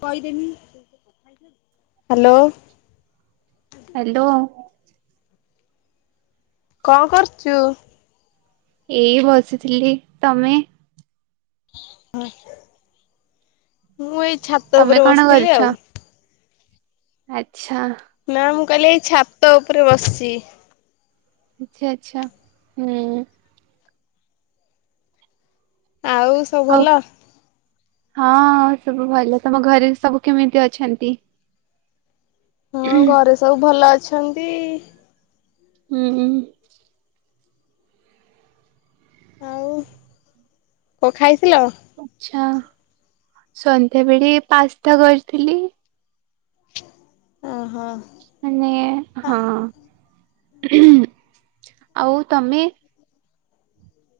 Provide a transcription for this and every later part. କହିଦେମି hello? Hello. କଅଁ କରଚୁ? ଏଇ ବସିଥିଲି ତମେ? ମୁଁ ଏଇ ଛାତ ତମେ ଉପରେ କଣ ବସିଥିଲି ଆଉ। ଆଛା। ନା ମୁଁ କହିଲି ଏଇ ଛାତ ଉପରେ ବସିଛି। ଆଛା ଆଛା ହୁଁ। ଆଉ ସବୁ ହଉ ଭଲ? ହଁ ସବୁ ଭଲ ତମ ଘରେ ସବୁ କେମିତି ଅଛନ୍ତି? ହଁ ଘରେ ସବୁ ଭଲ ଅଛନ୍ତି। ହୁଁ ହୁଁ। ଆଉ କ ଖାଇଥିଲ? ଆଚ୍ଛା ସନ୍ଧ୍ୟାବେଳେ ପାସ୍ତା କରିଥିଲି। ଅଁ ହୋ। ମାନେ ହଁ ହୁ ଆଉ ତମେ?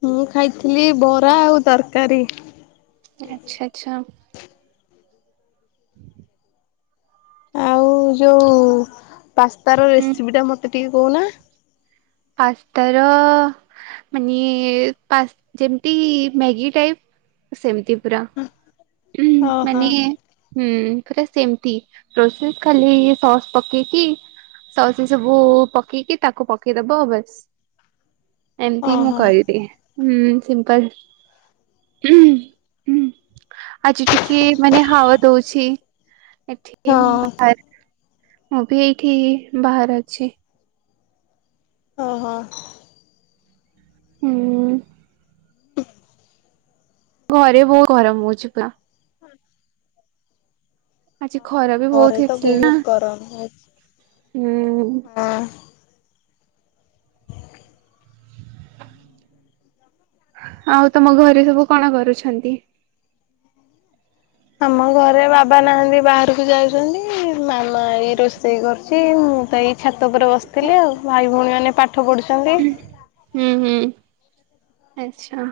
ମୁଁ ଖାଇଥିଲି ବରା ଆଉ ତରକାରୀ। ଆଚ୍ଛା ଆଚ୍ଛା। [inaudible] ଆଉ ଯୋଉ ପାସ୍ତାତା ର ହୁଁ ରେସିପି ଟା ମତେ ଟିକେ କହୁନା? ପାସ୍ତାର। ମାନେ ପାସ୍ତ ଯେମିତି ମ୍ୟାଗି ଟାଇପ୍ ସେମିତି ପୁରା। ଉୁଁ ଓହୋ ମାନେ ହୁଁ ପୁରା ସେମିତି ପ୍ରୋସେସେ ଖାଲି ସସ୍ ପକେଇକି ସସ୍ ସବୁ ପକେଇକି ତାକୁ ପକେଇଦବ ବେସ୍। ଏମିତି ମୁଁ ଓହୋ କରିଦିଏଁ। ହୁଁ ସିମ୍ପାଲ ହୁଁ ହୁଁ। ଆଜି ଟିକେ ମାନେ ହାୱ ଦଉଛି ଏଠି ହଁ କି ବାହାରେ। ମୁଁ ବି ଏଇଠି ବାହାରେ ଅଛି। ହଁଅଁ। ହୁଁ। ଘରେ ବହୁ ଗରମ ହଉଛି ପ୍ଲା ଆଜି ହଁ ଖରା ବି ଘରେ ବହୁତ ତ ହେଇଥିଲ୍ ନା, ବହୁତ ଗରମ ହଉଛି। ହୁଁ-ଉଁ-ଉଁ ହଁ ଆଉ ତମ ଘରେ ସବୁ କଣ କରୁଛନ୍ତି? ଆମ ଘରେ ବାବା ନାହାନ୍ତି ବାହାରକୁ ଯାଉଛନ୍ତି, ମାମା ଏଇ ରୋଷେଇ କରୁଛି ମୁଁ ତ ଏଇ ଛାତ ଉପରେ ବସ୍ ଥିଲି ଆଉ, ଭାଇ ଭଉଣୀମାନେ ପାଠ ପଢ଼ୁଛନ୍ତି। ହୁଁ ହୁଁ ଆଚ୍ଛା।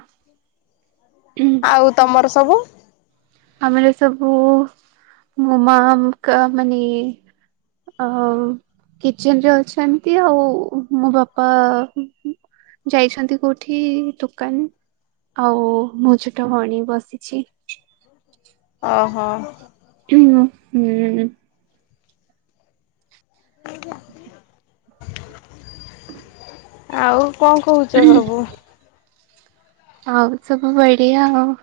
ଆଉ ତମର ସବୁ? ଆମର ସବୁ ମୋ ମାମ୍ ଙ୍କ ମାନେ ଇଏ ହଉ। କିଚେନ୍ ରେ ଅଛନ୍ତି ଆଉ ମୋ ବାପା ଯାଇଛନ୍ତି କୋଉଠି-ଇ-ଇ ଦୋକାନ, ଆଉ ମୋ ଛୋଟ ଭଣୀ ବସିଛି। ଅ-ହ। ‍ [unintelligible] ହୁଁ। ନେଇଜାଆ [unintelligible] ଆଉ କଣ କହୁଛ ସବୁ? ଆଉ ସବୁ ବଢିଆ ଆଉ,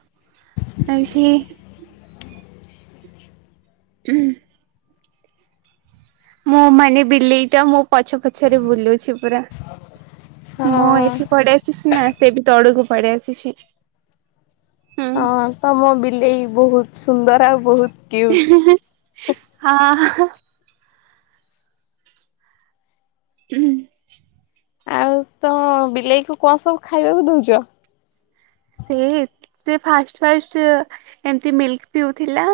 ଏଇଠି ଉହୁଁ। ମୁଁ ମାନେ ବିଲେଇଟା ମୋ ପଛ ପଛରେ ବୁଲୁଛି ପୁରା। ମୁଁ ହଁ ଏଠି ପଡେଇ ଆସିଛି ସିନା, ସେ ବି ତଳକୁ ପଡେଇ ଆସିଛି। ହୁଁ। ହଁ ତମ ବିଲେଇ ବହୁତ୍ ସୁନ୍ଦର ଆଉ ବହୁତ୍ କିୟୁଟ୍। ହା ହାଁ। ହୁଁ ହୁଁ। [unintelligible] ତ ବିଲେଇକୁ କଣ ସବୁ ଖାଇବାକୁ ଦଉଚ? ସେ ଏତେ ଫାଷ୍ଟ୍-ଫାଷ୍ଟ୍ ଏମତି ମିଲ୍କ ପିଉଥିଲା।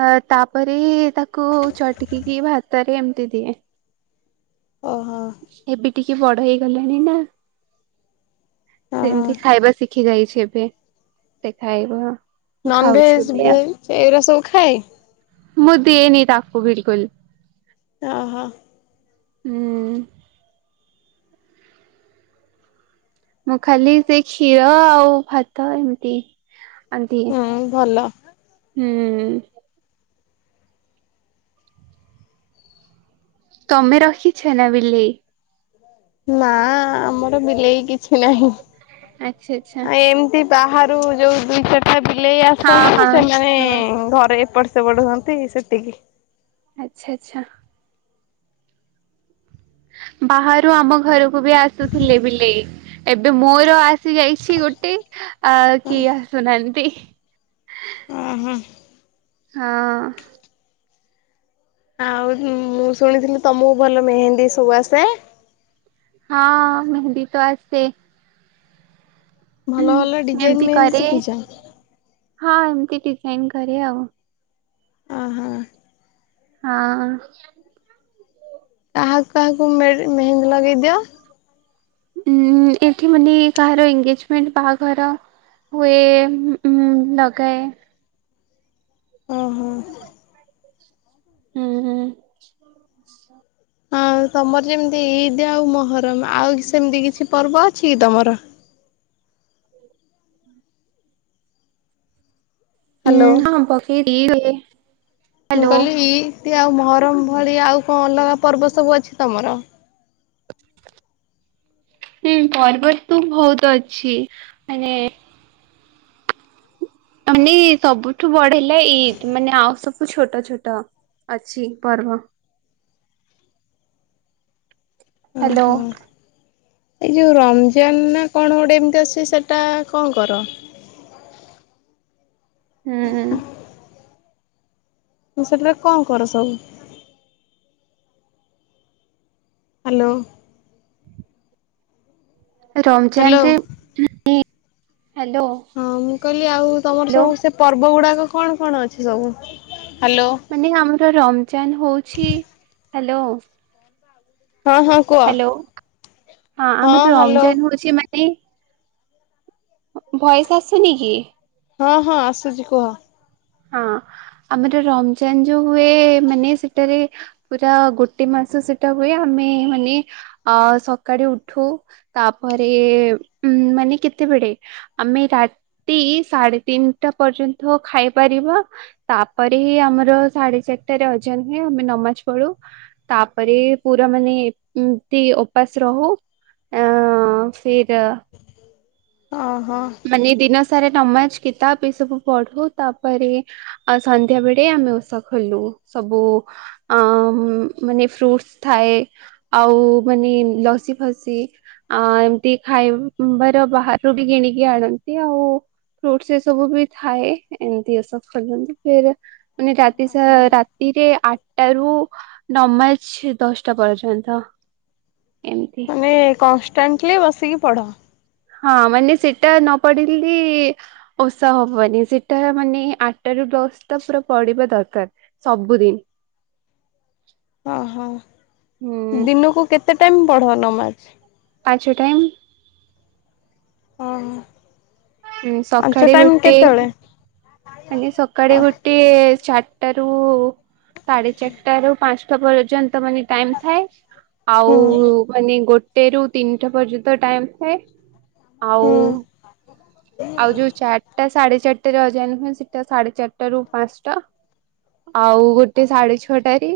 ଅ ତାପରେ ତାକୁ ଚଟକିକି ଭାତରେ ଏମିତି ଦିଏ। ଓହୋଃ। ଏବେ ଟିକେ ବଡ ହେଇଗଲାଣି ନା-ସ୍କ ସେ ଓହୋ ଏମିତି ଖାଇବା ଶିଖି ଯାଇଛି ଏବେ, ସେ ଖାଇବ। ନନ ଖାଉଛି ଭେଜ୍, ଏବେ ଆଉ ଭେଜ୍ ଏରା ସବୁ ଖାଏ? ମୁଁ ଦିଏନି ତାକୁ ବିଲକୁଲ୍। ଓହୋଃ। ହୁଁ। ମୁଁ ଖାଲି ସେ କ୍ଷୀର ଆଉ ଭାତ ଏମିତି ଏମିତି, ହୁଁ ଭଲ ହୁଁ-ଉଁ-ଉଁ-ଉଁ ତମେ ରଖିଛ ନା ବିଲେଇ? ନାଁ-ଆ-ଆ-ଆ ଆମର ବିଲେଇ କିଛି ନାହିଁ। ଆଚ୍ଛା ଆଚ୍ଛା ଆଉ ଏମିତି ବାହାରୁ ଯୋଉ ଦୁଇ ଚାରିଟା ବିଲେଇ ହଁ ଆସନ୍ତି ହଁ ସେମାନେ ହଁ। ଘରେ ଏପଟ ସେ ବଡ ହୁଅନ୍ତି ସେତିିକି। ଆଚ୍ଛା-ଆଚ୍ଛା। ବାହାରୁ ଆମ ଘରକୁ ବି ଆସୁଥିଲେ ବିଲେଇ, ଏବେ ମୋର ଆସ୍ ସେ ଯାଇଛି ଗୋଟେ, ଆଉ କିଏ ଆସୁନାହାନ୍ତି। ଉଁ ହୁଁ। ହଁ। ଆଉ ମୁଁ ଶୁଣିଥିଲି ତମକୁ ଭଲ ମେହେନ୍ଦୀ ସବୁ ଆସେ? ହଁ ମେହେନ୍ଦି ତ ଆସେ। ଭଲ ଭଲ ଡିଜାଇନ ଏମିତି ମେହେନ୍ଦି କରେ ଶିଖିଚ? ହଁ ସିକିଚି ଏମିତି କରେ। ଆଉ ଅ ହ। ହଁ। କାହାକୁ କାହାକୁ ମେର ମେହେନ୍ଦି ଲଗେଇଦିଅ? ଉ ଏଠି ମାନେ କାହାର ଏଗେଜମେଣ୍ଟ ବାହାଘର ହୁଏ [unintelligible] ଲଗାଏ। ଓହୋ। ହୁଁ ହୁଁ। ହଁ ତମର ଯେମିତି ଇଦ୍ ଆଉ ମହରମ୍ ଆଉ ସେମିତି କିଛି ପର୍ବ ଅଛି କି ତମର? ହ୍ୟାଲୋ। ହୁଁ ହଁ [unintelligible] ମୁଁ କହିଲି ଇଦ୍ ଆଉ ମହରମ୍ ଭଳିଆ ଆଉ କଣ ଅଲଗା ପର୍ବ ସବୁ ଅଛି ତମର? ହୁଁ ପର୍ବତ ତୁ ବହୁତ ଅଛି। ମାନେ ମାନେ ସବୁଠୁ ବଢ଼ ହେଲା ଇଦ୍। ମାନେ ଆଉ ସବୁ ଛୋଟ ଛୋଟ। ଅଛି ପର୍ବ। ଓ ହ୍ୟାଲୋ ହୋ। ଏଇ ଯୋଉ ରମ୍ ଜାନ୍ ନା କଣ ଗୋଟେ ଏମିତି ଆସୁଚି ସେଟା କଣ କର? ହୁଁ ଉ ତ ସେଥିରେ କଣ କର ସବୁ? ହାଲୋ। ରମ୍ଜାନ୍ ହ୍ୟାଲୋ ରେ [unintelligible] ହ୍ୟାଲୋ ହଁ ମୁଁ କହିଲି। ଆଉ ତମର ହ୍ୟାଲୋ ସବୁ ସେ ପର୍ବ ଗୁଡ଼ାକ କଣ କଣ ଅଛି ସବୁ ହାଲୋ ମାନେ ଆମର ରମ୍ଜାନ୍ ହଉଛି। ହ୍ୟାଲୋ ହଁ ହଁ। କୁହ ହାଲୋ ହଁ ଆମର ଯୋଉ ଆମ୍ଜାନ୍ ହଉଛି ମାନେ ଭଏଶ୍ ଆସୁନିକି? ହଁ ହଁ ଆସୁଚି କୁହ ହଁ ଆମର ରମ୍ଜାନ୍ ଯୋଉ ହୁଏ। ମାନେ ସେଟାରେ ପୁରା ଗୋଟେ ମାସ ସେଟା ହୁଏ। ଆମେ ମାନେ ଅ ସକାଡ଼ୁ ଉଠୁ ତାପରେ ଉ ମାନେ କେତେବେଳେ? ଆମେ ରାତି ସାଢ଼େ ତିନିଟା ପର୍ଯ୍ୟନ୍ତ ଖାଇ ପାରିବା ତାପରେ ହିଁ ଆମର ସାଢ଼େ ଚାରିଟାରେ ଅଜାନ ହୁଏ ଆମେ ନମାଜ ପଢୁ ତାପରେ ପୁରା ମାନେ ଏମତି ଉପାସ ରହୁ ଆଁ ସେଇତ ଅ ହ। ମାନେ ଦିନ ସାରା ନମାଜ କିତାବ ଏ ସବୁ ପଢ଼ୁ ତାପରେ ଆଉ ସନ୍ଧ୍ୟା ବେଡ଼େ ଆମେ ଓଷା ଖୋଲୁ ସବୁ ଆ ମାନେ ଫ୍ରୁଟ୍ସ ଥାଏ ଆଉ ମାନେ ଲସି ଫସି ଆ ଏମତି ଖାଇବାର ବାହାର ରୁ ବି କିଣିକି ଆଣନ୍ତି ଆଉ ଫ୍ରୁଟ ଏ ସବୁ ବି ଥାଏ ଏମିତି ଏସବୁ [unintelligible] ମାନେ ରାତି ସା ରା ରାତିରେ ଆଠଟା ରୁ ନମାଜ ଦଶଟା ପର୍ଯ୍ୟନ୍ତ। ଏମିତି ମାନେ କନଷ୍ଟାଣ୍ଟଲି ବସିକି ପଢ଼ ହଁ ମାନେ ସେଟା ନ ପଡିଲି ଓଷା ହବନି ସେଟା ମାନେ ଆଠଟା ରୁ ଦଶଟା ପୁରା ପଡିବା ଦରକାର। ସବୁଦିନ। ଓହୋ ହୁଁ ଦିନକୁ କେତେ ଟାଇମ ପଢ ନମାଜ? ପାଞ୍ଚ ଟାଇମ୍। ଓହ ପାଞ୍ଚ ସକାଳେ ଟାଇମ ଗୋଟେ କେତେବେଳେ? ମାନେ ସକାଳେ ଗୋଟେ ଚାରିଟାରୁ ସାଢେ ଚାରିଟାରୁ ପାଞ୍ଚ ଠ ପର୍ଯ୍ୟନ୍ତ ମାନେ ଟାଇମ ଥାଏ ହୁଁ ଆଉ ମାନେ ଗୋଟେରୁ ତିନିଟା ପର୍ଯ୍ୟନ୍ତ ଟାଇମ୍ ଥାଏ ଆଉ ହୁଁ ଆଉ ଯୋଉ ଚାରିଟା ସାଢେ ଚାରିଟାରେ ଅଜା ନୁହଁ ସେଟା ସାଢେ ଚାରିଟା ରୁ ପାଞ୍ଚଟା ଆଉ ଗୋଟେ ସାଢେ ଛଅଟାରେ।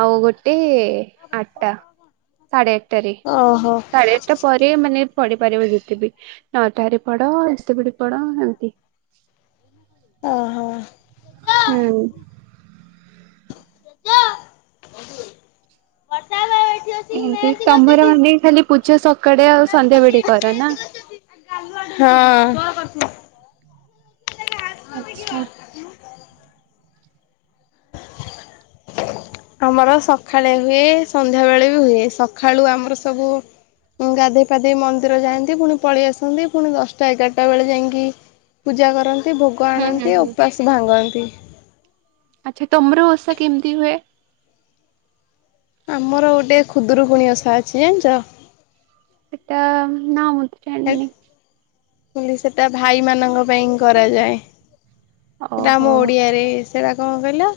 ଆଉ ଗୋଟେ ଆଠଟା ସାଢେ ଆଠଟାରେ। ଓହୋ ସାଢେ ଆଠଟା ପରେ ସେ ମାନେ ପଢିପାରିବ ଯେତେ ବିି ନଅଟାରେ ପଢ ଏତେ ବେଳେ ପଢ ଏମତି ଓହୋ। ହୁଁ। [unintelligible] ଏମିତି ତମର ମାନେ ଖାଲି ପୂଜା ସକାଳେ ଆଉ ସନ୍ଧ୍ୟାବେଳେ କର ନା? ହଁ। ଆଛା। ଆମର ସଖାଳେ ହୁଏ ସନ୍ଧ୍ୟାବେେଳେ ବି ହୁଏ ସକାଳୁ ଆମର ସବୁ ଗାଧୋଇ ପାଧୋଇ ମନ୍ଦିର ଯାଆନ୍ତି ପୁଣି ପଳେଇ ଆସନ୍ତି ପୁଣି ଦଶଟା ଏଗାରଟା ବେଳେ ଯାଇକି ପୂଜା କରନ୍ତି ଭୋଗ ହୁଁ ହୁଁ ଆଣନ୍ତି ହୁଁ ଉପାସ ଭାଙ୍ଗନ୍ତି। ଆଚ୍ଛା ତମର ଓଷା କେମିତି ହୁଏ? ଆମର ଗୋଟିଏ ଖୁଦୁରୁକୁୁଣି ଓଷା ଅଛି ଜାଣିଛ? ଏଟା ନାଉନ। ହେଟ୍ ବୋଇଲୀ ସେଟା ଭାଇମାନାନଙ୍କ ପାଇଁ କରାଯାଏ। ସେଟା ଓହୋ ଆମ ଓଡିଆରେ ସେଟା କଣ କହିଲ।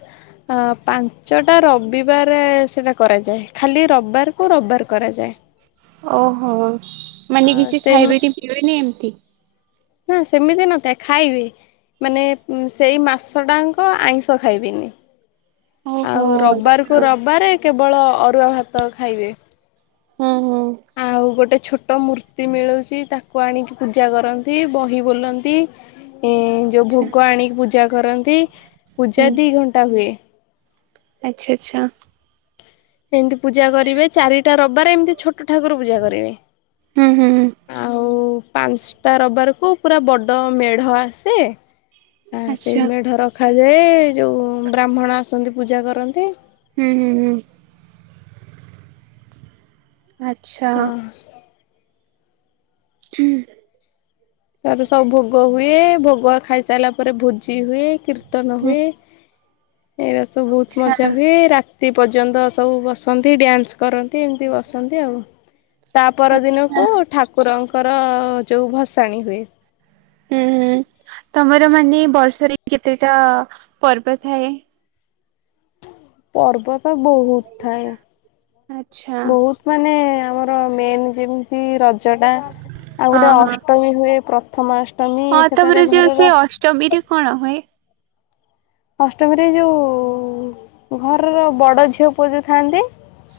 ପାଞ୍ଚଟା ରବିବାର ସେଇଟା କରାଯାଏ ଖାଲି ରବିବାରକୁ ରବିବାର କରାଯାଏ। ଓହୋ ମାନେ ଆଉ କିଛି ସେ ଖାଇବେ କି ପିଇବେନି ଏମତି। ହୁଁ ସେମିତି ନଥାଏ ଖାଇବି। ମାନେ ସେଇ ମାସଟାଙ୍କ ଆଇଁଷ ଖାଇବିନି। ଓହୋ ଆଉ ରବିବାରକୁ ଆଚ୍ଛା ରବିବାରେ କେବଳ ଅରୁଆ ଭାତ ଖାଇବେ। ହୁଁ ହୁଁ। ଆଉ ଗୋଟେ ଛୋଟ ମୂର୍ତ୍ତି ମିଳୁଛି ତାକୁ ଆଣିକି ପୂଜା କରନ୍ତି ବହି ବୋଲନ୍ତି। ଏ ଯେଉଁ ଭୋଗ ଆଣିକି ପୂଜା କରନ୍ତି ପୂଜା ଦିଇ ଘଣ୍ଟା ହୁଏ। ଆଚ୍ଛା ଆଚ୍ଛା। ଏମିତି ପୂଜା କରିବେ ଚାରିଟା ରବିବାରେ ଏମିତି ଛୋଟ ଠାକୁର ପୂଜା କରିବେ। ହୁଁ ହୁଁ ହୁଁ। ଆଉ ପାଞ୍ଚଟା ରିବାରକୁ ପୁରା ବଡ଼ ମେଢ ଆସେ। ହଁ ଆଚ୍ଛା ସେଇ ଆଚ୍ଛା ମେଢ ରଖାଯାଏ ଯୋଉ ବ୍ରାହ୍ମଣ ଆସନ୍ତି ପୂଜା କରନ୍ତି। ହୁଁଁ ହୁଁ। ହୁଁ ହୁଁ। ଆଚ୍ଛା। ହଁ ହୁଁ। ତାର ସବୁ ଭୋଗ ହୁଏ। ଭୋଗ ଖାଇସାରିଲା ପରେ ଭୋଜି ହୁଏ। କୀର୍ତ୍ତି ତ ନ ହୁଁ ହୁଏ ଏରା ସବୁ ବହୁତ ଆଚ୍ଛା ମଜା ହୁଏ। ରା ତି ପର୍ଯ୍ୟନ୍ତ ସବୁ ବସନ୍ତି, ଡ୍ୟାନ୍ସ କରନ୍ତି, ଏମିତି ବସନ୍ତି ଆଉ। ତା ପର ଆଚ୍ଛା ଦିନକୁ ଠାକୁରଙ୍କର ଯୋଉ ଭସାଣି ହୁଏ। ହୁଁ, ହୁଁ ତୋମର ମାନେ ବର୍ଷରେ କେତେଟା ପର୍ବ ଥାଏ? ପର୍ବ ତ ବହୁତ ଥାଏ। ଆଚ୍ଛା। ବହୁତ ମାନେ ଆମର ମେନ ଯେମିତି ରଜ ଟା, ଆଉ ହଁ ଗୋଟେ ହଁ ଅଷ୍ଟମୀ ହୁଏ ପ୍ର ଥମାଷ୍ଟମୀ ସେଟାରେ ଘରର ଟମୀରେ କଣ ହୁଏ? ଅଷ୍ଟମୀରେ ଯୋଉ ଘରର ବଡ଼ ଝିଅ ପୁଅ ଯୋଉ ଥାନ୍ତି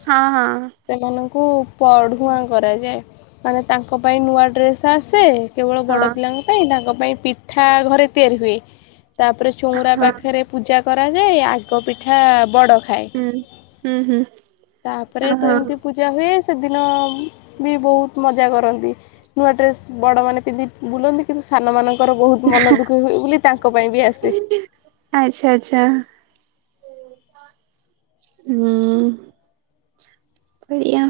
ହଁ, ହଁ। ସେମାନଙ୍କୁ ପଢ଼ୁଆଁ କରାଯାଏ। ମାନେ ତାଙ୍କ ପାଇଁ ନୂଆ ଡ୍ରେସ୍ ଆସେ। କେବଳ ହଁ ବଡ଼ ପିଲାଙ୍କ ପାଇଁ ତାଙ୍କ ପାଇଁ ପିଠା ଘରେ ତିଆରି ହୁଏ। ତାପରେ ଚୋଉଁରା ହଁ ପା ରେ ପୂଜା କରାଯାଏ, ଆଗ ପିଠା ବଡ଼ ଖା ଖାଏ। ହୁଁ ହୁଁ ହୁଁ ତାପରେ ହଁ ତ ହଁ ଏମତି ପୂ ଜା ହୁଏ, ସେଦିନ ବି ବହୁତ ମଜା କରନ୍ତି। ନୂଆ ଡ୍ରେସ୍ ବଡ଼ମାନେ ପିନ୍ଧି ବୁଲନ୍ତି। କିନ୍ତୁ ସାନମାନଙ୍କର ବହୁତ ମନ ଦୁଃଖୀ ହୁଏ ବୋଲି ତାଙ୍କ ପାଇଁ ବି ଆସେ। ଆଚ୍ଛା, ଆଚ୍ଛା। ହୁଁ, ଏଇଆ।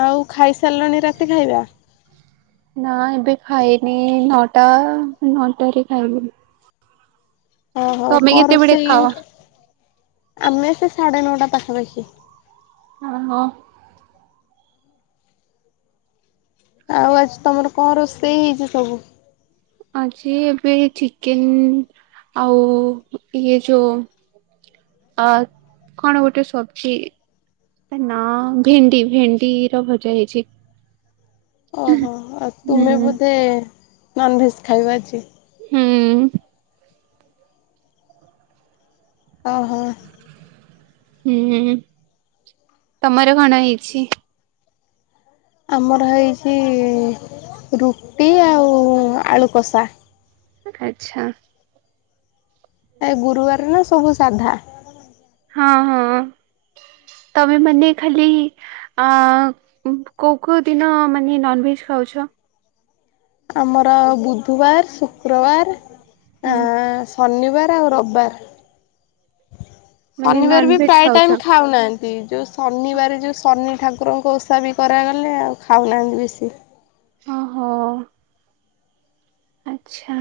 ଆଉ ଖାଇସାରିଲଣି ରାତି ଖାଇବା? ନା ଏବେ ଖାଇନି ନଅଟା ନଅଟା ରେ ଖାଇବୁ। ଓହୋ, କ କେତେବେଳେ ରୋଷେଇ, ଖାଅ? ଆମେ ସେ ସାଢେ ନଅଟା ପାଖାପାଖି। ଓ ହୋ। ଆଉ ଆଜି ତୋମର କଣ ରୋଷେଇ ହେଇଛି ସବୁ? ଆଜି ଏବେ ଚିକେନ୍ ଆଉ ଇଏ ଯୋ ଆ, କଣ ଗୋଟେ ସବଜି ନା ଭେଣ୍ଡି ଭେଣ୍ଡି ର ଭଜା ହେଇଛି। ଓହୋ, ଆଉ ହୁଁ ତୁମେ ବୋଧେ ନନଭେଜ୍ ଖାଇବା ଆଜି? ହୁଁ। ଓହୋ। ହୁଁ, ତୋମର କଣ ହେଇଛି? ଆମର ହେଇଛି ରୁଟି ଆଉ ଆଳୁକଷା। ଆଚ୍ଛା। ଏ ଗୁରୁବାର ନା ସବୁ ସାଧା। ହଁ, ହଁ ତୋମ ମାନେ ଖାଲି ଆ, ଉଁ, କୋଉ କୋଉ ଦିନ ମାନେ ନନଭେଜ୍ ଖାଉଛ? ଆମର ବୁଧବାର ଶୁକ୍ରବାର ଆ, ହୁଁ ଶନିବାର ଆଉ ରବବାର, ମାନେ ଶନିବାର ବି ନନଭେଜ ପ୍ରାୟ ଟାଇମ୍ ଖାଉଛ ଖାଉନା। ଏ ଯୋଉ ଶନିବାର ଯୋଉ ଶନି ଠାକୁରଙ୍କ ଓଷା ବି କରାଗଲେ ଆଉ ଖାଉନାହାନ୍ତି ବେଶୀ। ଓହୋ। ଆଚ୍ଛା।